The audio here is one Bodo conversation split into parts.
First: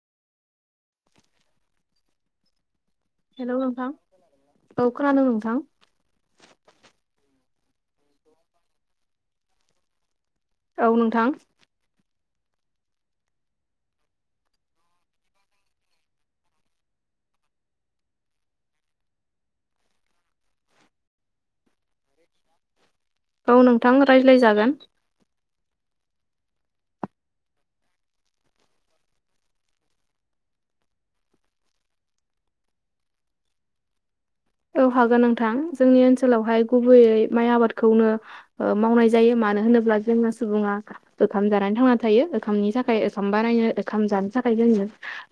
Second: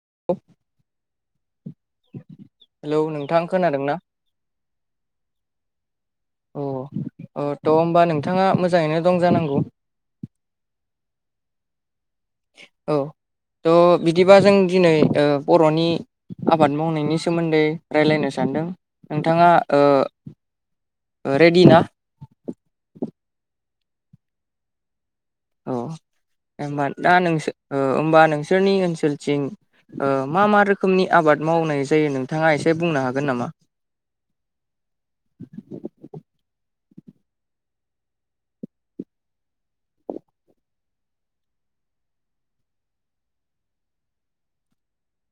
[unintelligible] हेलौ नोंथां खोनादों ना? औ खोनादों नोंथां अ अ थ' होमबा नोंथाङा मोजाङैनो दं जानांगौ औ नोंथां औ थ' बिदिबा जों दिनै ओ बर'नि आबाद मावनायनि सोमोन्दै रायलायनो सानदों नोंथाङा ओ ओ रेडि ना? औ नोंथां रायज्लाय जागोन अ होमबा दा नोंसोर ओ होमबा नोंसोरनि ओनसोलथिं ओ मा मा रोखोमनि आबाद मावनाय जायो नोंथाङा एसे बुंनो हागोन नामा? औ हागोन नोंथां जोंनि ओनसोलावहाय गुबैयै माइ आबादखौनो ओ मावनाय जायो मानो होनोब्ला जोंना सुबुङा ओंखाम जानानै थांना थायो ओंखामनि थाखाय ओखाम बानायनो ओंखाम जानो थाखाय जोंनो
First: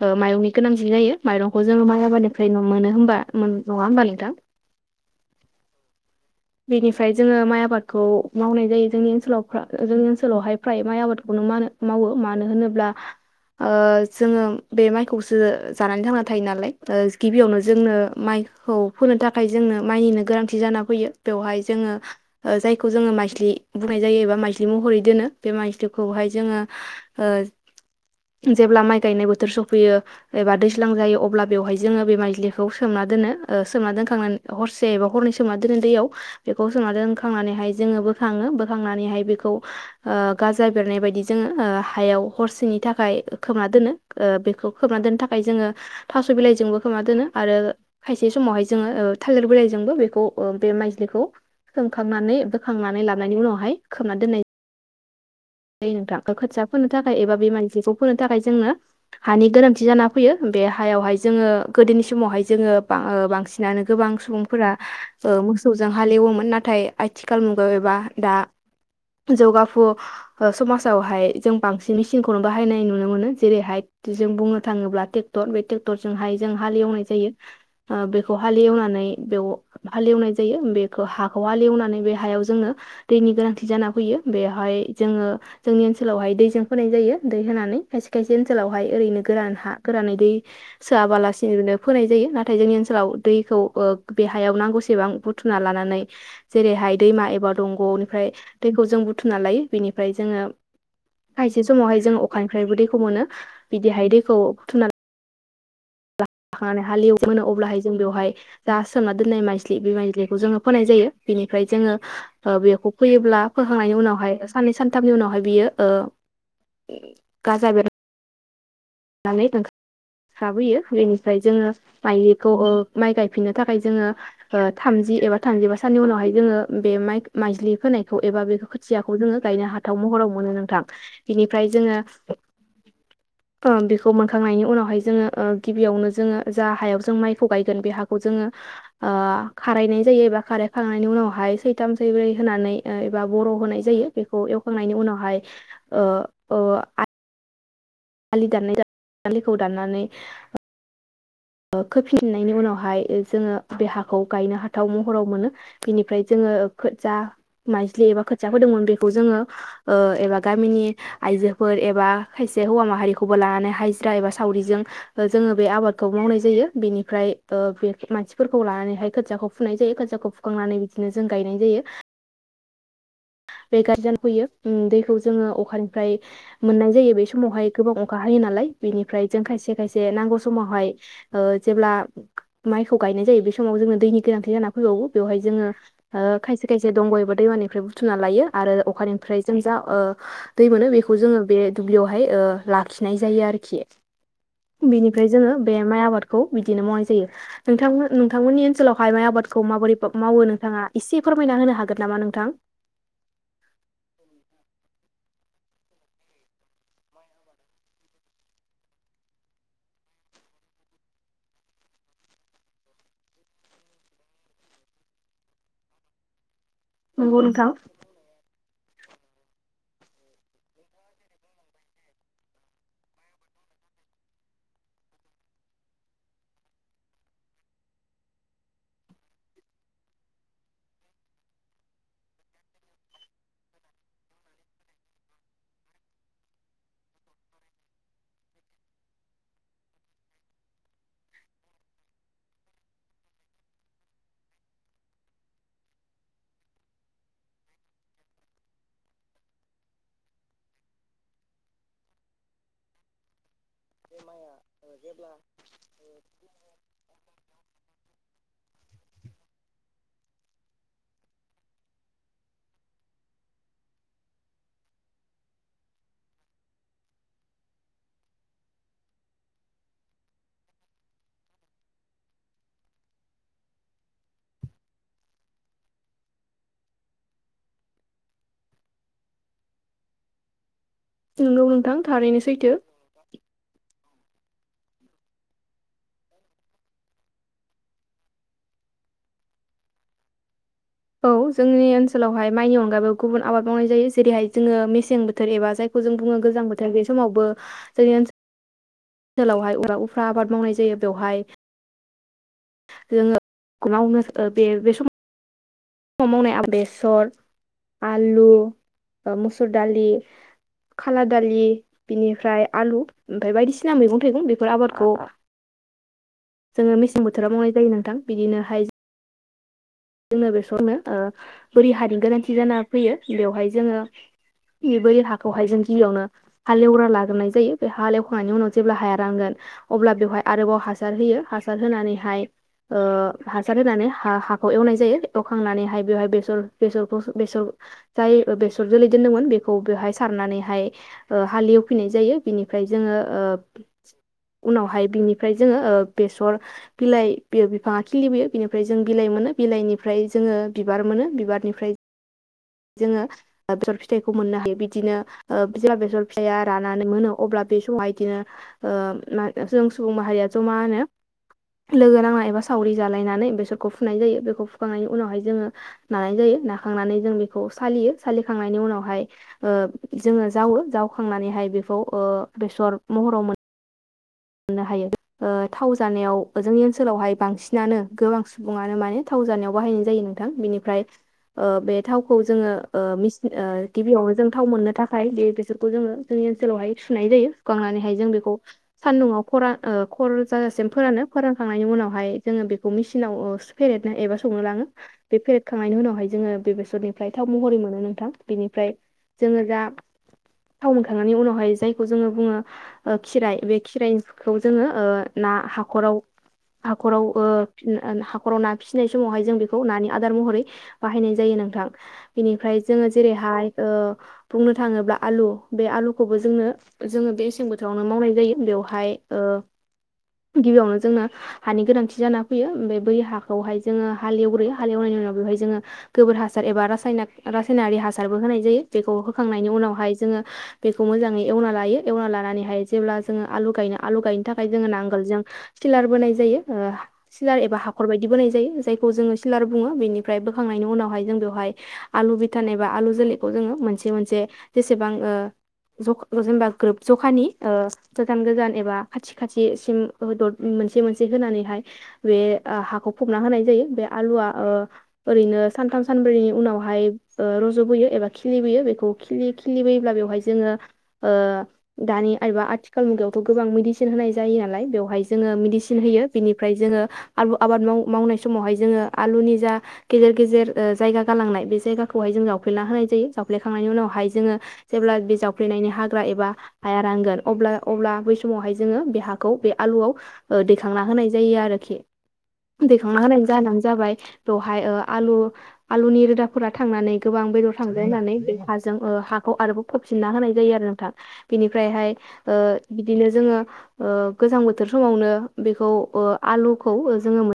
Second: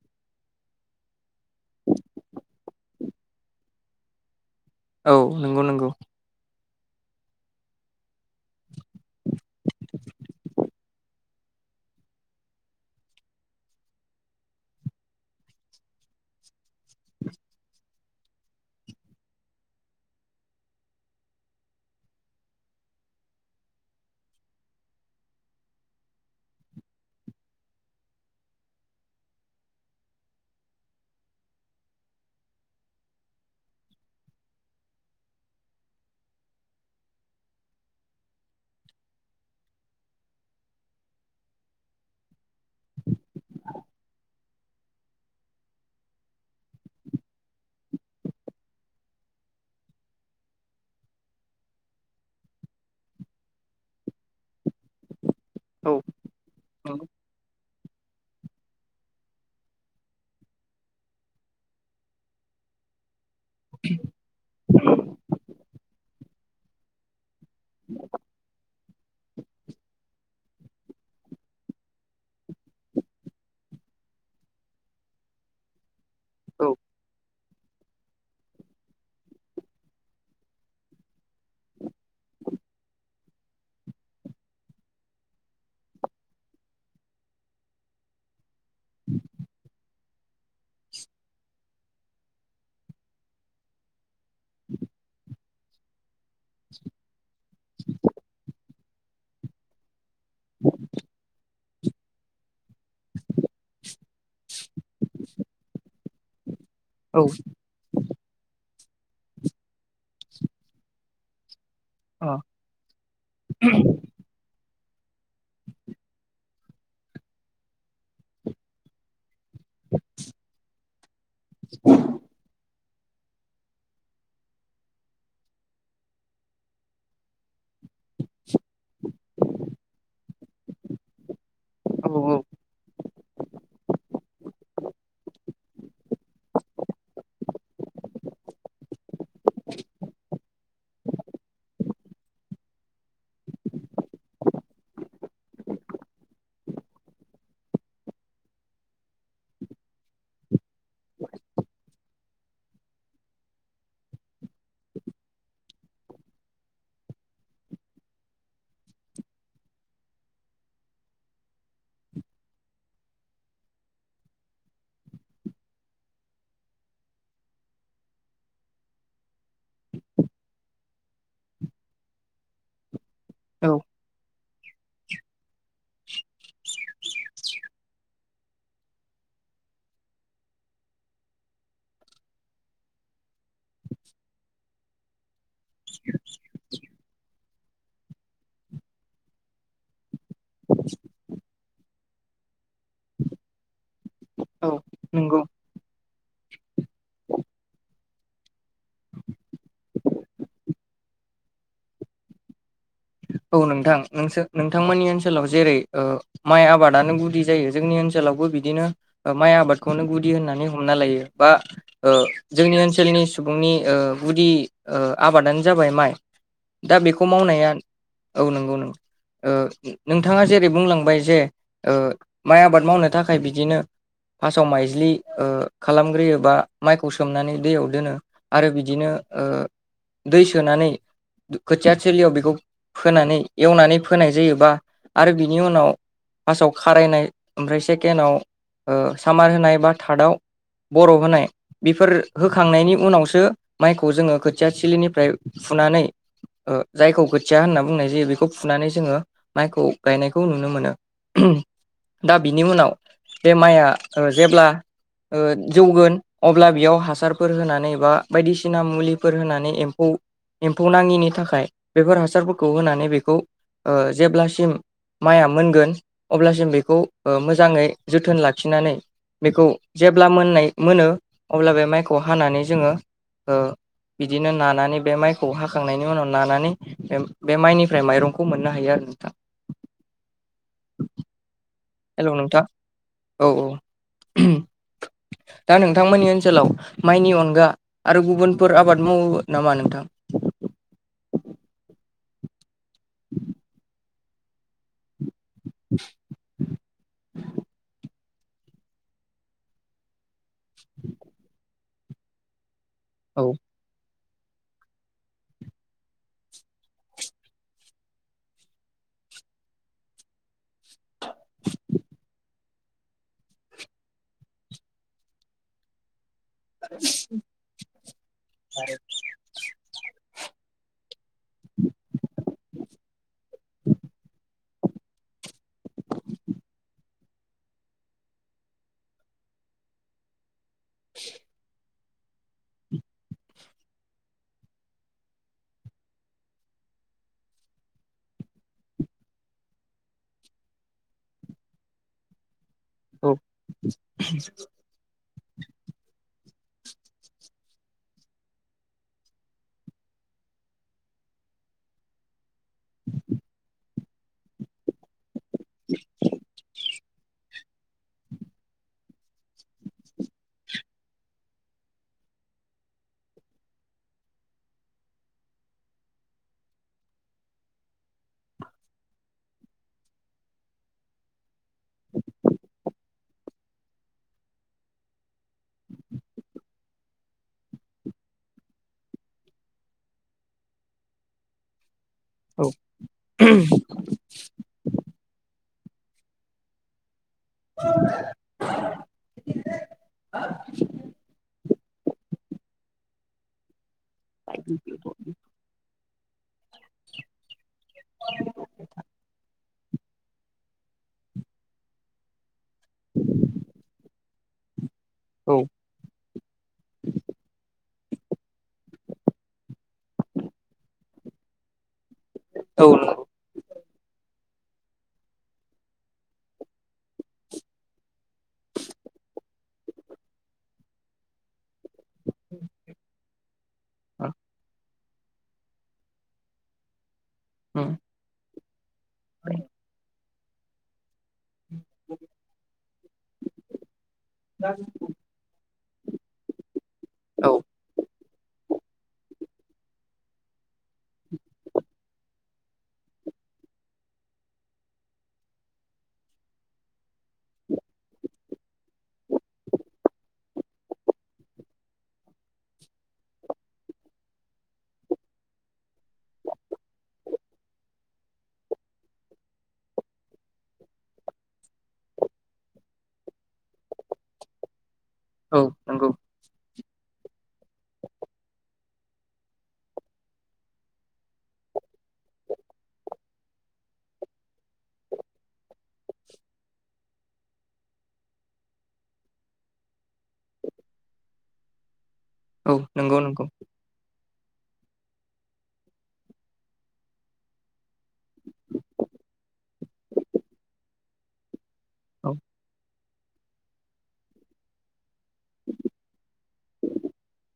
ओ माइरंनि गोनांथि जायो माइरंखौ जोङो माइ आबादनिफ्राय मोनो होनबा नङा होनबा नोंथां औ नंगौ नंगौ बेनिफ्राय जोङो माइ आबादखौ मावनाय जायो जोंनि ओनसोलाव जोंनि ओनसोलावहाय फ्राय माइ आबादखौनो मानो मावो मानो होनोब्ला ओ‌ जोङो बे माइखौसो जानानै थांना थायो नालाय ओ गिबियावनो जोंनो माइखौ फोनो थाखाय जोंनो माइनिनो गोनांथि जाना फैयो बेवहाय जोङो जायखौ जोङो माइज्लि बुंनाय जायो एबा माइज्लि महरै दोनो बे माइस्लिखौहाय जोङो ओ जेब्ला माइ गायनाय बोथोर सफैयो एबा दैज्लां जायो अब्ला बेवहाय जोङो बे माइज्लिखौ सोमना दोनो सोमना दोनखांनानै हरसे एबा हरनै सोमना दोनो दैयाव बेखौ सोमना दोनखांनानैहाय जोङो बोखाङो बोखांनानैहाय बेखौ ओ गाजा बेरनाय बायदि जोङो हायाव हरसेनि थाखाय खोबना दोनो बेखौ खोबना दोननो थाखाय जोङो थास' बिलाइजोंबो खोबना दोनो आरो खायसे समावहाय जोङो थालिर बिलाइजोंबो बेखौ बे माइ खौ सोमखांनानै बोखांनानै लानायनि उनावहाय खोमनानै दोननाय जायो औ नोंथां खोथिया फोनो नंगौ थाखाय एबा बे माइज्लिखौ फोनो थाखाय जोंनो हानि गोनांथि जाना फैयो बे हायावहाय जोङो गोदोनि समावहाय जोङो बां सिनानो गोबां सुबुंफोरा ओ मोसौजों हालेवोमोन ना नाथाय आथि खाल मुगायाव एबा दा जौगाफु समाजावहाय जों बांसिन मेसिनखौनो बाहायनाय नुनो मोनो जेरैहाय जों बुंनो थाङोब्ला ट्रेक्टर बे ट्रे क्टरजोंहाय जों औ हालेवनाय जायो ओ बेखौ हालेवनानै बेयाव हाल एवनाय जायो बेखौ हाखौ हाल एवनानै बे हायाव जोंनो दैनि गोनांथि जाना फैयो बेवहाय जोङो जोंनि ओनसोलावहाय दैजों फोनाय जायो दै होनानै खायसे खायसे ओनसोलावहाय ओरैनो गोरान हा गोरानै दै सोआबालासिनोबो फोनाय जायो नाथाय जोंनि ओनसोलाव दैखौ ओ बे हायाव नांगौसेबां बुथुमना लानानै जेरैहाय दैमा एबा दंग'निफ्राय दैखौ जों बुथुमना लायो बिनि फ्राय जोङो खाय से समावहाय जों अखानिफ्रायबो दैखौ मोनो बिदिहाय दैखौ बुथुम [unintelligible] लाखांनानै हाल एव औ मोनो अब्लाहाय जों बेवहाय जा सोमना दोननाय माइस्लि बे माइज्लिखौ जोङो फोनाय जायो बेनि फ्राय जोङो अ ओ बेखौ फैयोब्ला फोखांनायनि उनावहाय साननै सान थामनि उनावहाय बियो ओ गाजा बेर नानै ओंखारबोयो बेनिफ्राय जोङो माइखौ ओ माइ गायफिननो थाखाय जोङो ओ थामजि एबा थामजिबा साननि उनावहाय जोङो बे माइ माइज्लि फोनायखौ एबा बे खोथियाखौ जोङो गायनो हाथाव महराव मोनो नोंथां बिनि फ्राय जोङो औ ओ बेखौ मोनखांनायनि उनावहाय जोङो ओ गिबियावनो जोङो जा हायाव जों माइखौ गायगोन बे हाखौ जोङो ओ खारायनाय जायो एबा खारायखांनायनि उनावहाय सैथाम सैब्रै होनानै ओ एबा बर' होनाय जायो बेखौ एवखांनायनि उनावहाय ओ ओ आलि दाननाय आलिखौ दाननानै ओ खोफिननायनि उनावहाय जोङो बे हाखौ गायनो हाथाव महराव मोनो बेनिफ्राय जोङो जा माइज्लि एबा खोथिया फोदोंमोन बेखौ जोङो ओ एबा गामिनि आइजोफोर एबा खायसे हौवा माहारिखौबो लानानै हाजिरा एबा सावरिजों जोङो बे आबाद खौ मावनाय जायो बेनिफ्राय ओ बे मानसिफोरखौ लानानैहाय खोथियाखौ फुनाय जायो खोथियाखौ फुखांनानै बिदिनो जों गायनाय जायो औ बे [unintelligible] फैयो ओम दैखौ जोङो अखा फ्राय मोननाय जायो बे समावहाय गोबां अखा हायो नालाय बेनिफ्राय जों खायसे खायसे नांगौ समावहाय ओ जेब्ला माइखौ गायनाय जायो बे समाव जोंनो दैनि गोनांथि जाना फैबावो बेवहाय जोङो ओ खायसे खायसे दंग' एबा दैमानिफ्राय बुथुम ना लायो आरो अखानिफ्राय जों जा ओ दै मोनो बेखौ जोङो बे दुब्लियावहाय ओ लाखिनाय जायो आरोखि। औ बिनिफ्राय नंगौ जोङो बे माइ आबाद खौ बिदिनो मावनाय जायो। नोंथां नोंथांमोननि ओनसोलावहाय माइ आबादखौ माबोरै मावो नोंथाङा एसे फोरमायना होनो हागोन नामा नोंथां? औ नोंथां, नोंथां मोननि ओनसोल ओनसोलाव जेरै ओ माइ आबादानो गुदि जायो जोंनि ओनसोलावबो बिदिनो ओ माइ आबादखौनो गुदि होननानै हमना लायो बा ओ जोंनि ओनसोलनि सुबुंनि ओ गुदि ओ आबादानो जाबाय माइ। दा बेखौ नंगौ नोंथां मावनाया औ नंगौ नोंगौ ओ नोंथाङा जेरै बुंलांबाय जे ओ माइ आबाद मावनो थाखाय बिदिनो फार्स्टआव माइज्लि ओ खालामग्रोयो बा माइखौ सोमनानै दैयाव दोनो आरो बिदिनो ओ दै सोनानै खोथिया थिलियाव बेखौ फोनानै एवनानै फोनाय जायोबा आरो बिनि उनाव फार्स्टआव खारायनाय ओमफ्राय सेकेण्डआव ओ सामार होनाय बा थार्डआव बर' होनाय बेफोर होखांनायनि उनावसो माइखौ जोङो खोथिया थिलिनिफ्राय फुनानै ओ जायखौ खोथिया होनना बुंनाय जायो बेखौ फुनानै जोङो माइखौ गायनायखौ नुनो मोनो। दा बिनि उनाव बे माइआ जेब्ला ओ जौगोन अब्ला बेयाव हासारफोर होनानै बा बायदिसिना मुलिफोर होनानै एम्फौ एम्फौ नाङिनि थाखाय बेफोर हास हासारफोरखौ होनानै बेखौ ओ जेब्लासिम माइआ मोनगोन अब्लासिम बेखौ ओ मोजाङै जोथोन लाखिनानै बेखौ जेब्ला मोननाय मोनो अब्ला बे माइखौ हानानै जोङो ओ बिदिनो नानानै बे माइखौ हाखांनायनि उनाव नानानै बे माइनिफ्राय माइरंखौ मोननो हायो आरो नोंथां। नोंगौ नों हेलौ नोंथां औ औ दा नोंथांमोननि ओनसोलाव माइनि अनगा आरो गुबुनफोर आबाद मावो नामा नोंथां? औ जोंनि ओनसोलावहाय माइनि अन बेयाव गुबुन आबाद मावनाय जायो जेरैहाय जोङो मेसें बो बोथोर एबा जायखौ जों बुङो गोजां बोथोर बे समावबो जोंनि ओनसोल ओनसोलावहाय उफ्रा आबाद मावनाय जायो बेवहाय जोङो औ [unintelligible] ओ बे बे समाव ख मावनाय बेसर आलु मुसुर दालि खाला दालि बिनिफ्राय आलु ओमफ्राय बायदिसिना मैगं थाइगं बेफोर आबादखौ जोङो मेसें बोथोराव मावनाय जायो नोंथां बिदिनो हाय [unintelligible] बेसरनो ओ बोरि हानि गोनांथि जाना फैयो बेवहाय जोङो बे बोरि हाखौहाय जों गिबियावनो हालेवग्रा लाग्रोनाय जायो बे हालेवखांनायनि उनाव जेब्ला हाया रानगोन अब्ला बेवहाय आरोबाव हासार होयो हासार होनानै हाय ओ हासार होनानै हा - हा एवनाय जायो एवखांनानैहाय बेवहाय बेसर बेसरखौ बेसर जाय बेसर जोलै दोनदोंमोन बेखौ बेवहाय सारनानैहाय ओ हाल एवफिनाय जायो बिनि फ्राय जोङो औ ओ उनावहाय बिनि ओमफ्राय जोङो ओ बेसर बिलाइ बि बिफाङा खिलिबोयो बिनिफ्राय जों बिलाइ मोनो बिलाइनिफ्राय जोङो बिबार मोनो बिबारनिफ्राय। जोङो बेसर फिथाइखौ मोननो हायो बिदिनो। बिमा बेसर फिसाया रानानै मोनो। अब्ला बे समावहायदिनो ओ जों सुबुं माहारिया ज' मा होनो लोगो नांनाय एबा सावरि जालायनानै बेसरखौ फुनाय जायो बेखौ फुखांनायनि उनावहाय जोङो नानाय जायो नाखांनानै जों बेखौ सालियो सालिखांनायनि उनावहाय जोङो जावो जावखांनानैहाय बेखौ ओ बेसर महराव मोनो। मोननो हायो ओ थाव जानायाव जोंनि ओनसोलावहाय बांसिनानो गोबां सुबुङानो माने थाव जानायाव बाहायनाय जायो नोंथां बेनिफ्राय ओ बे थावखौ औ जोङो ओ गिबियावनो जों थाव मोननो थाखाय बे बेस खौ जोङो जोंनि ओनसोलावहाय सुनाय जायो सुखांनानैहाय जों बेखौ [unintelligible] ओ खर जाजासिम फोरानो फोर खांनायनि उनावहाय जोङो बेखौ मिसिनाव ओ फेरेदनो एबा संनो लाङो बे फेरेदखांनायनि उनावहाय जोङो बेसरनिफ्राय थाव महरै नोंथां बेनिफ्राय जोङो दा थाव मोनखांनायनि उनावहाय जायखौ जोङो बुङो ओ खिराइ बे खौ जोङो ओ ना औ हाखराव हाखराव ओ हाखराव ना फिसिनाय समावहाय जों बेखौ नानि आदार महरै बाहायनाय जायो नोंथां। बेनिफ्राय जोङो जेरैहाय ओ बुंनो थाङोब्ला आलु बे आलुखौबो जोंनो जोङो मेसें बोथोरावनो मावनाय जायो बेयाव ओमफाय ओ गिबियावनो जोंनो हानि गोनांथि जाना फैयो बै हाखौ बेवहाय जोङो हालेवग्रोयो। हालेवनायनि उनाव बेवहाय जोङो गोबोर हासार एबा रासायना औ रासायनारि हासारबो होनाय जायो। बेखौ होखांनायनि उनावहाय जोङो बेखौ मोजाङै एवना लायो एवना लानानैहाय जेब्ला जोङो आलु गायनो आलु गायनो थाखाय जोङो नांगोल जों सिलार बोनाय जायो ओ औ सिलार एबा हाखर बायदि बोनाय जायो जायखौ जोङो सिलार बुङो बेनिफ्राय बोखांनायनि उनावहाय जों बेवहाय आलु भिटान एबा आलु जोलैखौ जोङो मोनसे मोनसे जेसेबां ओ जखा जेनेबा ग्रोब जखानि ओ गोजान गोजान एबा खाथि खाथिसिम हो दद मोनसे मोनसे होनानैहाय बे ओ हाखौ फबना होनाय जायो बे आलुआ ओ ओरैनो सानथाम सानब्रै उनावहाय ओ रज'बोयो एबा खिलिबोयो बेखौ खिलि खिलिबोयोब्ला बेवहाय जोङो ओ दानि एबा आथि खाल मुगायावथ' गोबां मिडिसिन होनाय जायो नालाय बेव हाय जोङो औ मिडिसिन नंगौ होयो बेनिफ्राय जोङो आलु आबाद माव मावनाय समावहाय जोङो आलुनि जा गेजेर गेजेर ओ जायगा गालांनाय बे जायगाखौहाय जों जावफ्लेना होनाय जायो जावफ्लेखांनायनि उनावहाय जोङो जेब्ला बे जावफ्लेनायनि हाग्रा एबा हाया रांगोन अब्ला अब्ला बै समावहाय जोङो बे हाखौ बे आलुआव ओ दैखांना होनाय जायो आरोखि औ नंगौ दैखांना होनायनि नंगौ जाहानो जाबाय बेवहाय ओ आलु आलुनि रोदाफोरा थांनानै गोबां बेदर थांजायो होननानै बे हाजों ओ हाखौ आरोबाव फोबसिनना होनाय जायो आरो नोंथां बेनि फ्रायहाय औ ओ बिदिनो जोङो ओ गोजां बोथोर समावनो बेखौ ओ आलुखौ जोङो मोन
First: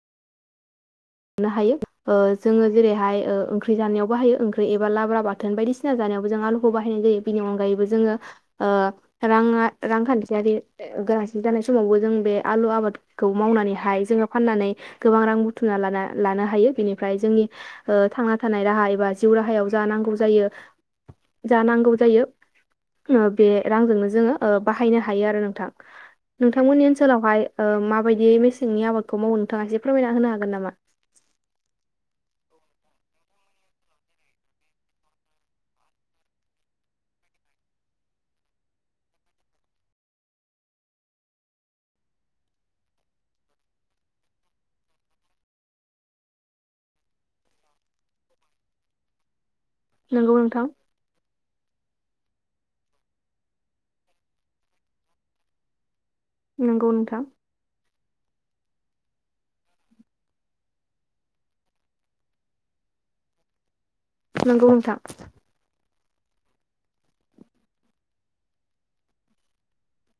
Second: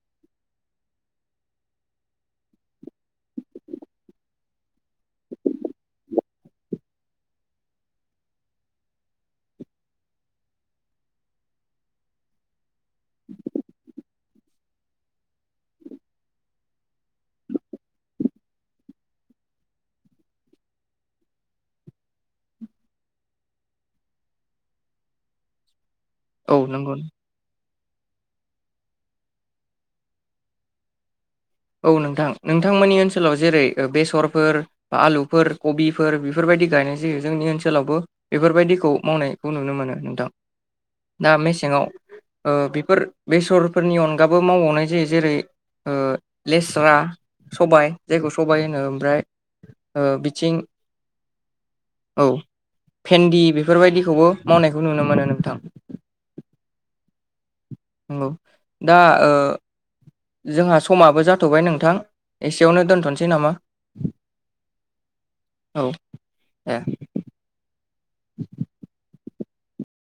मोननो हायो ओ जोङो जेरैहाय ओ ओंख्रि जानायाव बाहायो ओंख्रि एबा लाब्रा बाथोन बायदिसिना जानायावबो जों आलुखौ बाहायनाय जायो बिनि अनगायैबो जोङो ओ रांङा रांखान्थियारि गोनांथि जानाय समावबो जों बे आलु आबादखौ मावनानैहाय जोङो फाननानै गोबां रां बुथुमना लाना लानो हायो बिनिफ्राय जोंनि ओ थांना थानाय राहा एबा जिउ राहायाव जा नांगौ जायो जा नांगौ जायो ओ बे रांजोंनो जोङो ओ बाहायनो हायो आरो नोंथां। औ नोंथांमोननि नंगौ ओनसोलावहाय ओ मा बायदियै मेसेंनि आबादखौ मावो नोंथाङा एसे फोरमायना होनो हागोन नामा? औ नोंथां नोंथांमोननि ओनसोलाव जेरै बेसरफोर आलुफोर कबिफोर बिफोरबायदि गायनाय जायो जोंनि ओनसोलावबो बेफोरबायदिखौ मावनायखौ नुनो मोनो नोंथां दा मेसेंङाव ओ बेफोर बेसरफोरनि अनगाबो मावबावनाय जायो जेरै ओ लेस्रा सबाय जायखौ सबाय होनो ओमफ्राय ओ नंगौ बिथिं नोंथां औ भेन्दि बेफोरबायदिखौबो मावनायखौ नुनो मोनो नोंथां। नंगौ नोंथां नंगौ दा ओ जोंहा समाबो जाथ'बाय नोंथां एसेयावनो दोनथ'नोसै नामा? नंगौ नोंथा गौ ए